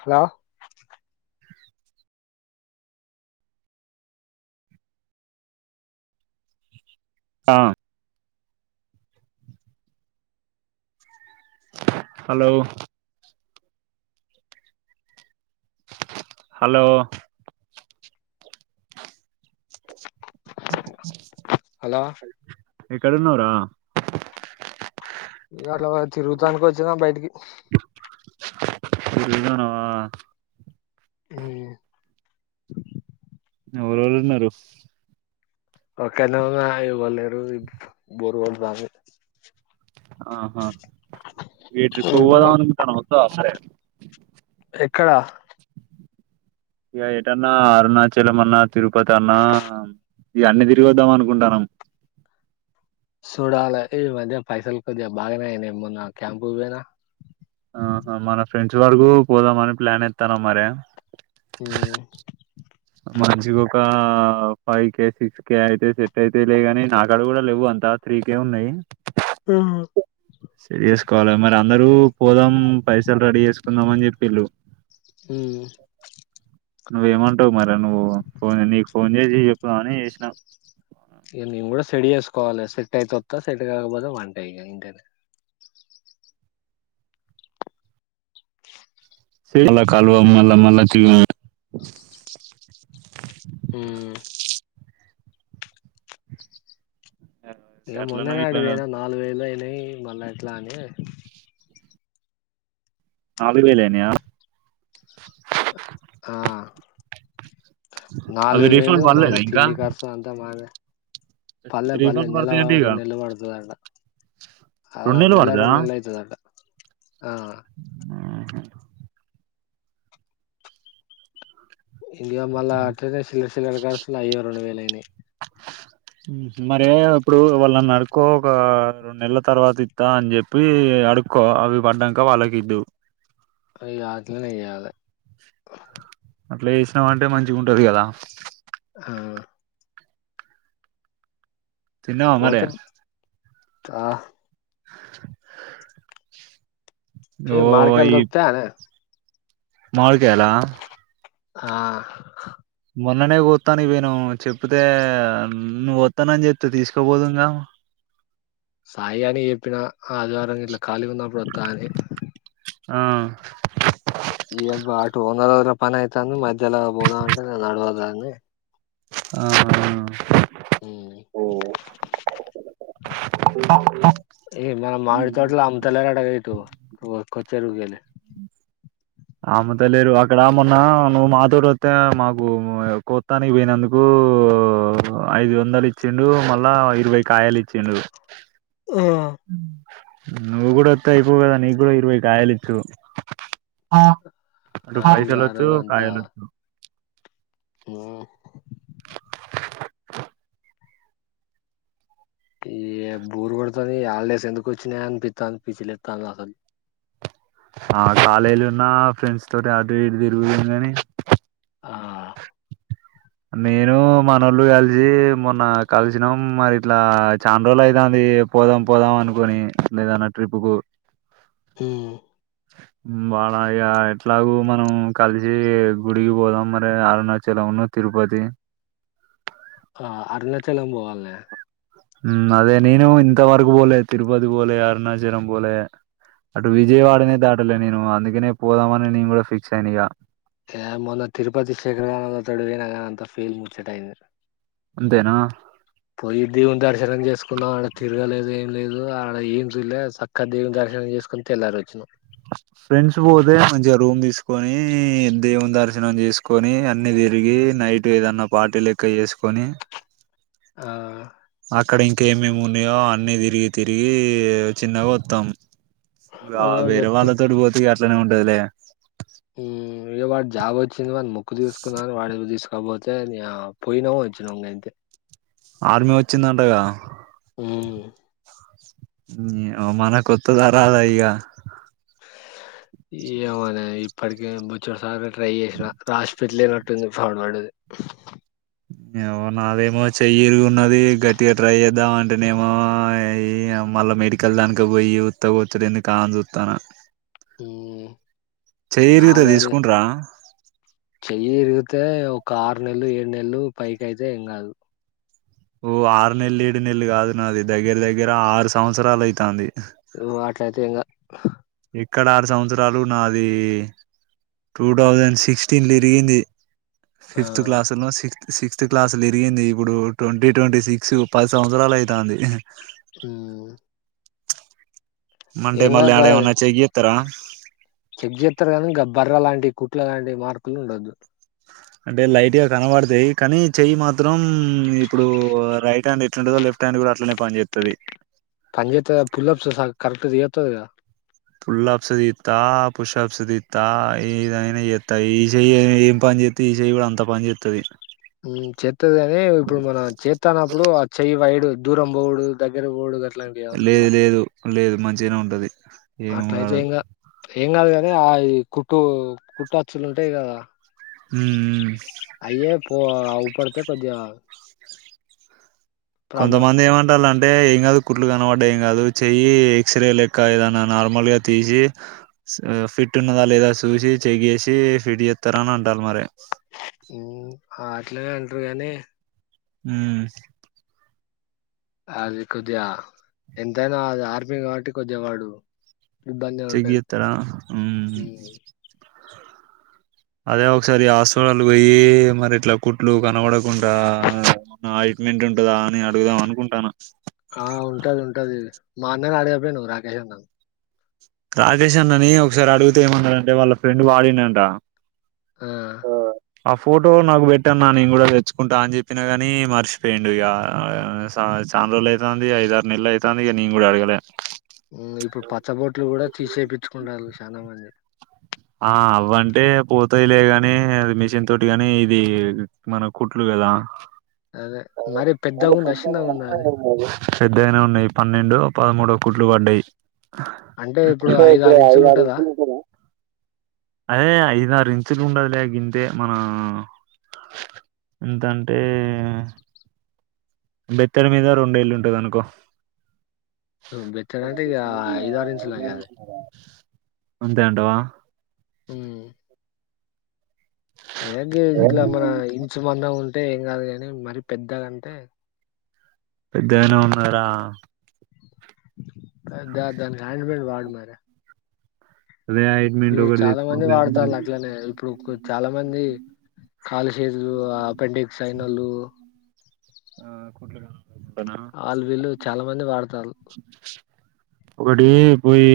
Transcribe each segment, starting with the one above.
Hello ఆ hello hello hello ఎక్కడున్నవరా ఎ అట్ల వడ్ తిరుగుతానికి వచ్చిన బయిటికి తిరుగుతన్నవః హ్మ్ ఎవరెవరు ఉన్నారు ఒకన్నే ఉన్నా ఎవర్ లేరు బోర్ గొడ్తంది ఆహా వి ట్రిప్పు పొందమనుకుంటున్నా ఒస్తవ క్కడ ఇగ ఏటన్నా అరుణాచలం అన్నా తిరుపతి అన్నా ఇవన్నీ తిరిగి వద్దాం అనుకుంటాన్నాం చూడాలే ఈ మధ్య పైసల్ కొద్దిగా బాగానే అయినాయి మొన్న క్యాంపు పోయినా ఆహ మన ఫ్రెండ్స్ వరకు పోదామని ప్లాన్ ఇస్తాను మరే హమ్ మంచిగా ఒక ఫైవ్ కే సిక్స్ కే అయితే సెట్ అయితే లే ని నా కాడ కూడా లేవు అంతా త్రీ కే ఉన్నాయి మ్మ్ సరియస్ కాల్ అమ అందరూ పోదాం పైసలు రెడీ చేసుకుందాం అని చెప్పిళు మ్మ్ నువ్వు ఏమంటావ్ మారే నువ్వు ఫోన్ నీకు ఫోన్ చేసి చెప్పుదామని చేసినాం స్టడి చేసుకోవాలి సెట్ అయితు వత్త సెట్గాపోద వంట ఇ ఇ స మల్ కాలువ మల్ళ మళ్ళ చ మ్మ్ ఇక మొన్న ఎట్లనో ఇట్లా నాడునా నాలుగు వేలు అ మళ్ళ ఇట్లాని నాలుగు వెలేనేయా ఆ అవి నాలుగు రీఫండ్ వేలు పడలేదా మళ్ళా ఇంకా తిండి ఖర్సుా అంతా మాదే పల్లె పల్లె రీఫండ్ నెల పడతాయి అంటే ఇక వ నెలబడుతుంద అంట ఆ రెండు నెలలు నెల పడతదా రెండు నెలలు అయితాది అంటా ఇంక మళ్ళ అటెండెన్సీ లిస్ట్ చి కాలు అయ్యో రెండు వేల అయిన్నాయి మరే ఇప్పుడు వాళ్ళని నడుకో ఒక రెండు నెలల తర్వాత ఇస్తా అని చెప్పి అడుకో అవి పడ్డాక వాళ్ళకి ఇద్దు ఇక అట్లానే చేయాలి అట్లా చేేసినా అంటే మంచిగా ఉంటది కదా ఆ తిన్నావా మరే పోతే ఆ [inaudible] ఫ ఓ మామిడికాయల దోరుకుతాయనే మామిడి కాయలా ఆ మొన్ననే కోస్తాను పోయిన్నాం చెప్తే నువ్వు వస్తానని చెప్తే తీసుకోపోదు ఇంకా సాయి అని చెప్పిన ఆ ఆదివారం ఇట్లా ఖాళిగా ఉన్నప్పుడు తారే ఆ ఈ అబ్బ ఆటు ఓనర్ పన అయితా అని మధ్యలో పోదా అంట నడవద అని ఆ హమ్ ఏ మన మామిడి ఆ తోటలు అముతలేరాట ఇ కొచ్చరుగుగాలి అమ్ముతలేరు అక్కడ మొన్నా నువ్వు మాతోటి వస్తే మాకు కొత్తానికి పోయినందుకు ఐదు వందలు ఇచ్చిండు మళ్ళా ఇరవై కాయలు ఇచ్చిండు ఆ ఉమ్ నువ్వు కూడా అత్తే అయిపావ్ కదా నీ కూడా అయిదు కాయలిత్తూరు అటు ఆ ఇగ ఆ పైసలచ్చు కాయలచ్చు ఆ ఈ బోరు కొడతాది హాలిడేస్ ఎందుకు వచ్చినాయా అనిపిస్తాని పిచ్చిలేస్తానది అసలు ఆ కాలేజీలు ఉన్నా ఫ్రెండ్స్ తోటి అటు ఇటు తిరుగుతుంది గాని ఆ నేను మనోళ్ళు కలిసి మొన్న కలిసినాం మరి ఇట్లా చానా రోజులు అవుతుంది పోదాం పోదాం అనుకోని లేదన్న ట్రిప్ కు ఉమ్ వాళ్ళు ఎట్లాగ మనం కలిసి గుడికి పోదాం మరి అరుణాచలం అన్న తిరుపతి ఆ అరుణాచలం పోవాలే ఉమ్ అదే నేను ఇంతవరకు పోలే తిరుపతి పోలే అరుణాచలం పోలే అటు ఈ- విజయవాడనే దాడులేనే అందుకనే పోదామని నేను కూడా ఫిక్స్ అయిన ఇగా ఏ మొన్న తిరుపతి శేఖరగానోల్ల తోటి పోయిన కదా అంత ఫీల్ ముచ్చటయి అంతేనా పోయి దేవుని దర్శనం చేసుకున్నా ఆడ తిరగలేదు ఏం లేదు ఆడ ఏం చూళ్ళేదు చక్కా దేవుని దర్శనం చేసుకొని తెల్లారు వచ్చినా ఫ్రెండ్స్ పోతే మంచిగా రూమ్ తీసుకొని దేవుని దర్శనం చేసుకొని అన్ని తిరిగి నైట్ ఏదన్నా పార్టీ లెక్క చేసుకొని ఆ అక్కడ ఇంకేమేమి ఉన్నాయో అన్ని తిరిగి తిరిగి చిన్నగా వస్తాం ఆ వేర వాళ్ళా తోడు బోతు గారు ఉండలే ఏ వాడు జాబోచ్చంది ము క్ తీసుకున్నారు వాడి తీసు అక్కపోతే పోయినాము వచ్చినాము అంతే ఆర్మీ వచ్చిందంటగా ఉమ్ న అ మన కొత్తదా రాదా ఇగ ఏమోనా ఇప్పటికే బచ్చ స ట్రై చేసి రాష్ట్ర ఫిట్ లేనట్టుంది పాాన్ వాడేది మో నాదేమో చెయ్యిరు ఉన్నది గట్టిగా ట్రై చేద్దాం అంటేనేమో మళ్ళా మెడికల్ దానిక పోయి ఉత్త కూచ్చలేందు కా చూస్తాను హ చేయరిగితే తీసుకుంట్రా చెయ్యి ఇరిగితే ఒక ఆరు నెలలు ఏడు నెలలు పైకి అయితే ఏం కాదు ఓ ఆరు నెలలు ఏడు నెలలు కాదు నాది దగ్గర దగ్గర ఆరు సంవత్సరాలు అవుతుంది అట్లాయితే ఇంగా ఆ ఇక్కడ ఆరు సంవత్సరాలు నాది టూ థౌజండ్ సిక్స్టీన్ తరిగింది ఆ ఫిఫ్త్ క్లాస్ లో సిక్స్త్ సిక్స్త్ క్లాస్లో విరిగింది ఇప్పుడు ట్వంటీ ట్వంటీ సిక్స్ పది సంవత్సరలు అయితాంది ఊ మండే మళ్లా గా ఆడేమన్నా చేయత్తరా. చెక్ చేత్తారు కదా గా బర్ర లాంటి కుట్ల లాంటి మార్కులు ఉండొద్దు అంటే లైట్ గా కనబడతాయి కానీ చెయ్యి మాత్రం ఇప్పుడు రైట్ హ్యాండ్ ఎట్లాంటందో లెఫ్ట్ హ్యాండ్ కూడా అట్లనే పనిచేత్తది. పంజేత పులప్స్ సా కరెక్ట్ తీయత్తది గదా పుల్లప్సదిస్తా పుష్ప్స్ దిత్తా ఏదైనా చేత్త ఈ చేయ్ ఏం పని చే్తే ఈ చేయి కూడా అంత పని చేత్తది ఊ చేత్తది గని ఇప్పుడు మనం చేత్తానప్పుడు ఆ చెయ్యి వైడు దూరం బోవుడు దగ్గర బోవుడు గ లేదు ఏమనుందా లేదు లేదు మంచిగానే ఉంటది. ఏం కాదు ఏం కాదు కద ఆ కుట్టు కుట్ట అచ్చులు ఉంటాయి కదా. ఉమ్ అయ్యే పో అవుపడితే కొద్దిగ కొంతమంది ఏమంటాలంటే అంటే ఏం కాదు కుట్లు కన వడ్డ ఏం కాదు చెయ్య ఎక్స్రే లెక్క ఏదన్నా నార్మల్గా తీసి ఫిట్ ఉన్నదా లేదా చూసి చెక్ చేసి ఫిట్ చేస్తారని అంటాళ్లు మరి. ఉ అట్లనే అంటారు గానీ ఉ అది కొద్దిగా ఎంతైనా అది ఆర్మీ కాబట్టి కొద్దిగా వాడు ఇబ్బందే చెక్ ఉంటది. జేత్తరా ఉ హ్మ్. అదే ఒకసారి హాస్పిటల్ కి పోయి మరి ఇట్లా కుట్లు కనబడకుంటా ఏమన్నా ఆయింట్మెంట్ ఉంటదా అని అడుగుదాం అనుకుంటాన. ఆ ఉంటది ఉంటది మా అన్నను అడగకపోయినవ్ రాకేష్ అన్నను రాజేష్ అన్నని ఒకసారి అడుగితే ఏమంటారంటే వాళ్ళ ఫ్రెండ్ వాడిండంట ఆ ఆ ఫోటో నాకు పెట్టన్నా నేను కూడా తెచ్చుకుంటా అని చెప్పినా గాని మర్చిపోయిండు ఇగ చాల రోజులు అవుతుంది ఐద ఆారు నెలలు అయితాంది ఇగ నేను కూడా అడగలే. ఇప్పుడు పచ్చ బో ట్లు కూడా తీసేపించుకుంటాళ్ళు. చాలా మంది ఆ అవ్వంటే పోతాయిలే గాని మిషన్ తోటి గాని ఇది మన కుట్లు కదా అదే మరి పెద్దగా ఉందా చిన్నగా ఉందా అది పెద్దగనే ఉన్నాయి పన్నెండో పదమూడో కుట్లు పడ్డాయి. అంటే ఇప్పుడు పోగ్రా ఇంచులు ఐదారు ఉంటదా? అ హే ఐదు ఆరు ఇంచులు ఉండదులే గింతే మన ఎంతంటే బెత్తడి మీద రొండేళ్ళుంటది అనుకో బెత్తడంటే ఇగ ఐదారు ఇంచులే గాదే అంతే అంటావా హుమ్ ఏ గి ఇట్లా మన ఇంచు మందం ఉ ఉంటే ఏం కాదు కాని మరి పెద్దగాంటే పెద్దగనే ఉన్నదిరా పె దా దా ఆయింట్ మెంట్ వాడు మరే అదే ఆయింట్మెంట్ ఇప్పుడు ఒకటి చాలా మంది తెచ్చుకుంటే వాడతాల్లట్లనే ఇప్పుడు చాలా మంది కాళ్లు చేతులు ఆ అప్పెండిక్స్ అయినోళ్ళు ఆ కుట్లు కానుకుంటానా వాళ్లు వీళ్లు చాలా మంది వాడతాల్లు ఒకటీ పోయి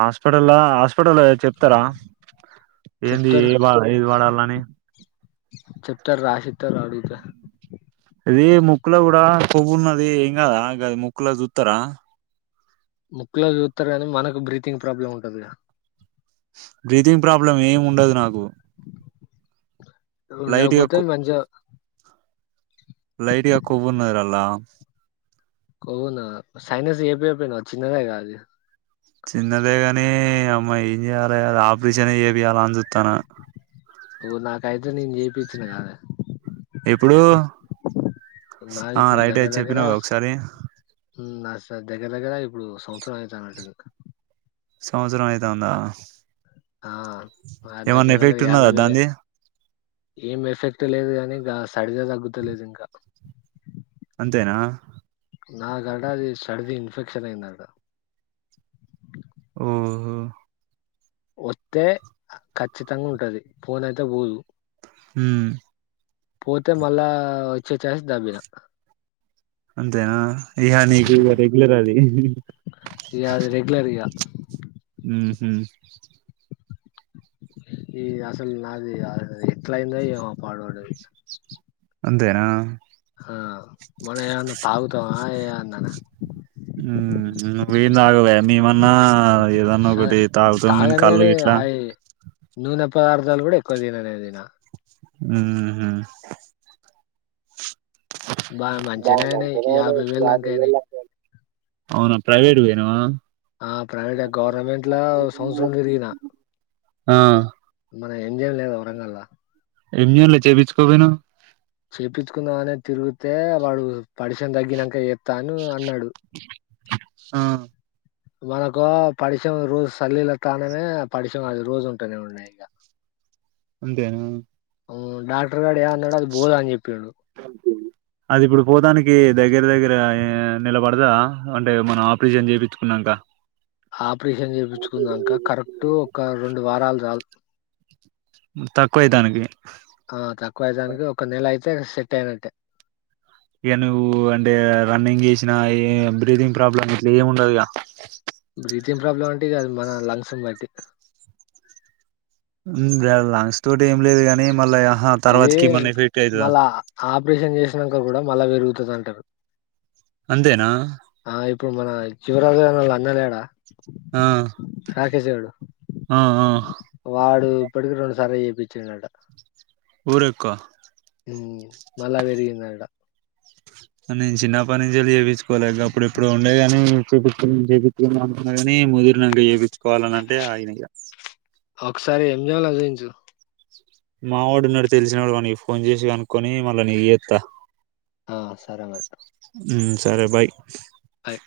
హాస్పటల్లా హాస్ స్పటలా చెప్తారా ఏంది చెప్తారు ఏది వాడాలని చెప్తారు రాసిత్తారు అడుగుతే ఇది ముక్కుల కూడా కొవ్వు ఉన్నది ఏం కాదా గాదిముక్కుల సూత్తరా ముక్కుల చూస్తారు గాని మనకు బ్రీతింగ్ ప్రాబ్లం ఉంటదిగా బ్రీతింగ్ ప్రాబ్లం ఏం ఉండదు నాకు లైట్ గా ఉండకపోతే మంచిగా లైట్ గా కొవ్వు ఉన్నదిరా అల్లా కొవ్వున్నదా సైనస్ చేపియపోయినవ్ చిన్నదే కదా అది చిన్నదే కానీ అమ్మా ఏం చేయాలే ఆపరేషన్ చేపియాలా అని చూస్తాన ఓ నాకైతే నేను చేపించిన కాదే ఎప్పుడూ నాది ఆ ఇప్పుడు రైటే దగ్గర దగ్గర చెప్పినవ్ గా ఒకసారి నా దగ్గర దగ్గర ఇప్పుడు సంవత్సరం అయితాన్నట్టుంది సంవత్సరం అయితాందా ఆ దగ్గర ఏమన్నా దగ్గర ఎఫెక్ట్ యాభై ఉన్నదా దాంది వేలయినాయి ఏం ఎఫెక్ట్ లేదు కాని గా సరిదే తగ్గుతలేదింకా అంతేనా నాకట అది సడిది ఇన్ఫెక్షన్ అయిందట ఓహొ వస్తే ఖచ్చితంగా ఉంటది పోనైతే పోదు ఉమ్ పోతే మళ్ళా వచ్చే చాయిస్ దబ్బిన అన్ తెనా ఇగ నీక్ ఇగ ఉమ్, రెగ్యులర్ అదీ ఇక అది రెగ్యులర్ ఇక ఊహు ఈ అసలు నాది ఎట్లా అయిందో ఏమో పాడుబడ్డది అంతేనా ఆ మనమేమన్న తాగుతా ఆయే అన్నాన మ్మ్ వీనదగదయ్యా మీమన్నా ఏదన్నా సరే ఒకటి తాగుతాం కానీ తాగను కళ్ళు కాని ఇట్లా అవి నూనె పదార్థాలు కూడా ఎక్కువ తిననే తినా ఊ హు బాగా బా మంచిగానే అయినాయి మంచినేయనా వేలు దాకా యాభై అయినాయి వెళ్దకయినాయి అవునా. ప్రైవేట్ పోయినావా ఆ ప్రైవేట్ గవర్నమెంట్ల సంవత్సరం తిరిగినా ఆ మనం ఏంజేయాలో ఏమో వరంగల్లా ఎమి చేయాలే చేపించుకు పోటీనావ్. చేపించుకొందమనే తిరిగితే వాడు పడిసం తగ్గినాక చేతాను అన్నాడు. [unintelligible] ఆ మనకు పడిషం రోజు సల్లీల తాననే పడిశం అది రోజు ఉంటేనే ఉన్నాయి ఇంక. అంతేనా డాక్టర్ గాడు ఏమన్నా అడు అది బోదా అని చెపిండు. అది ఇప్పుడు పోదానికి దగ్గర దగ్గర నిలబడదా. అంటే మనం ఆపరేసన్ చేపించుకొన్నాంకా. ఆపరేషన్ చేయిపించుకున్నాంక కరెక్టూ ఒక రెండు వారాలు చాలు తక్కువై దానికి తే సెట్ అయినటే ఇక నువ్వు అంటే రన్నింగ్ చేసినా ఏ బ్రీథింగ్ ప్రాబ్లమ్ ఇట్లా ఏమి ఉండదు ఇక. బ్రీతింగ్ ప్రాబ్లం అంటే కాదు మన లంగ్స్ను బట్టి మ్మ్ లాంగ్ స్టో ఏం లేదుగాని మళ్ళ హా ఇది తర్వాతకి ఏమన్నా ఎఫిక్ట్ అవుతదా. మళ్ళా ఆపరేషన్ చేసినాక కూడా మళ్ళ పెరుగుతుంది అంటారు. అంతేనా ఆ ఇప్పుడు మన చివరాజుగా అన్న లేడా ఆ నాకేసాడు ఆ ఆ వాడు ఇప్పటికి రెండు సార్ల చేపిచ్చాడంట. ఊరక్కా ఊ మళ్ళ పెరిగిందట. నేను చిన్నప్పటి నుంచెల్లి చేపించుకోలే, గప్పుడు ఎప్పుడో ఉండేగాని చేపించు చేపించుకుంటా అనుకున్నాగాని ముదిరినంక చేపించుకోవాలని అంటే ఆగిన. ఒక్కసారి ఎంజంల చూఇంచు మా వాడున్నాడు తెలిసినోడు వానకి ఫోన్ చేసి కనుక్కోని మళ్ళా నీకు చేత్తా. ఆ సరే మరి సరె బయ్ బయ్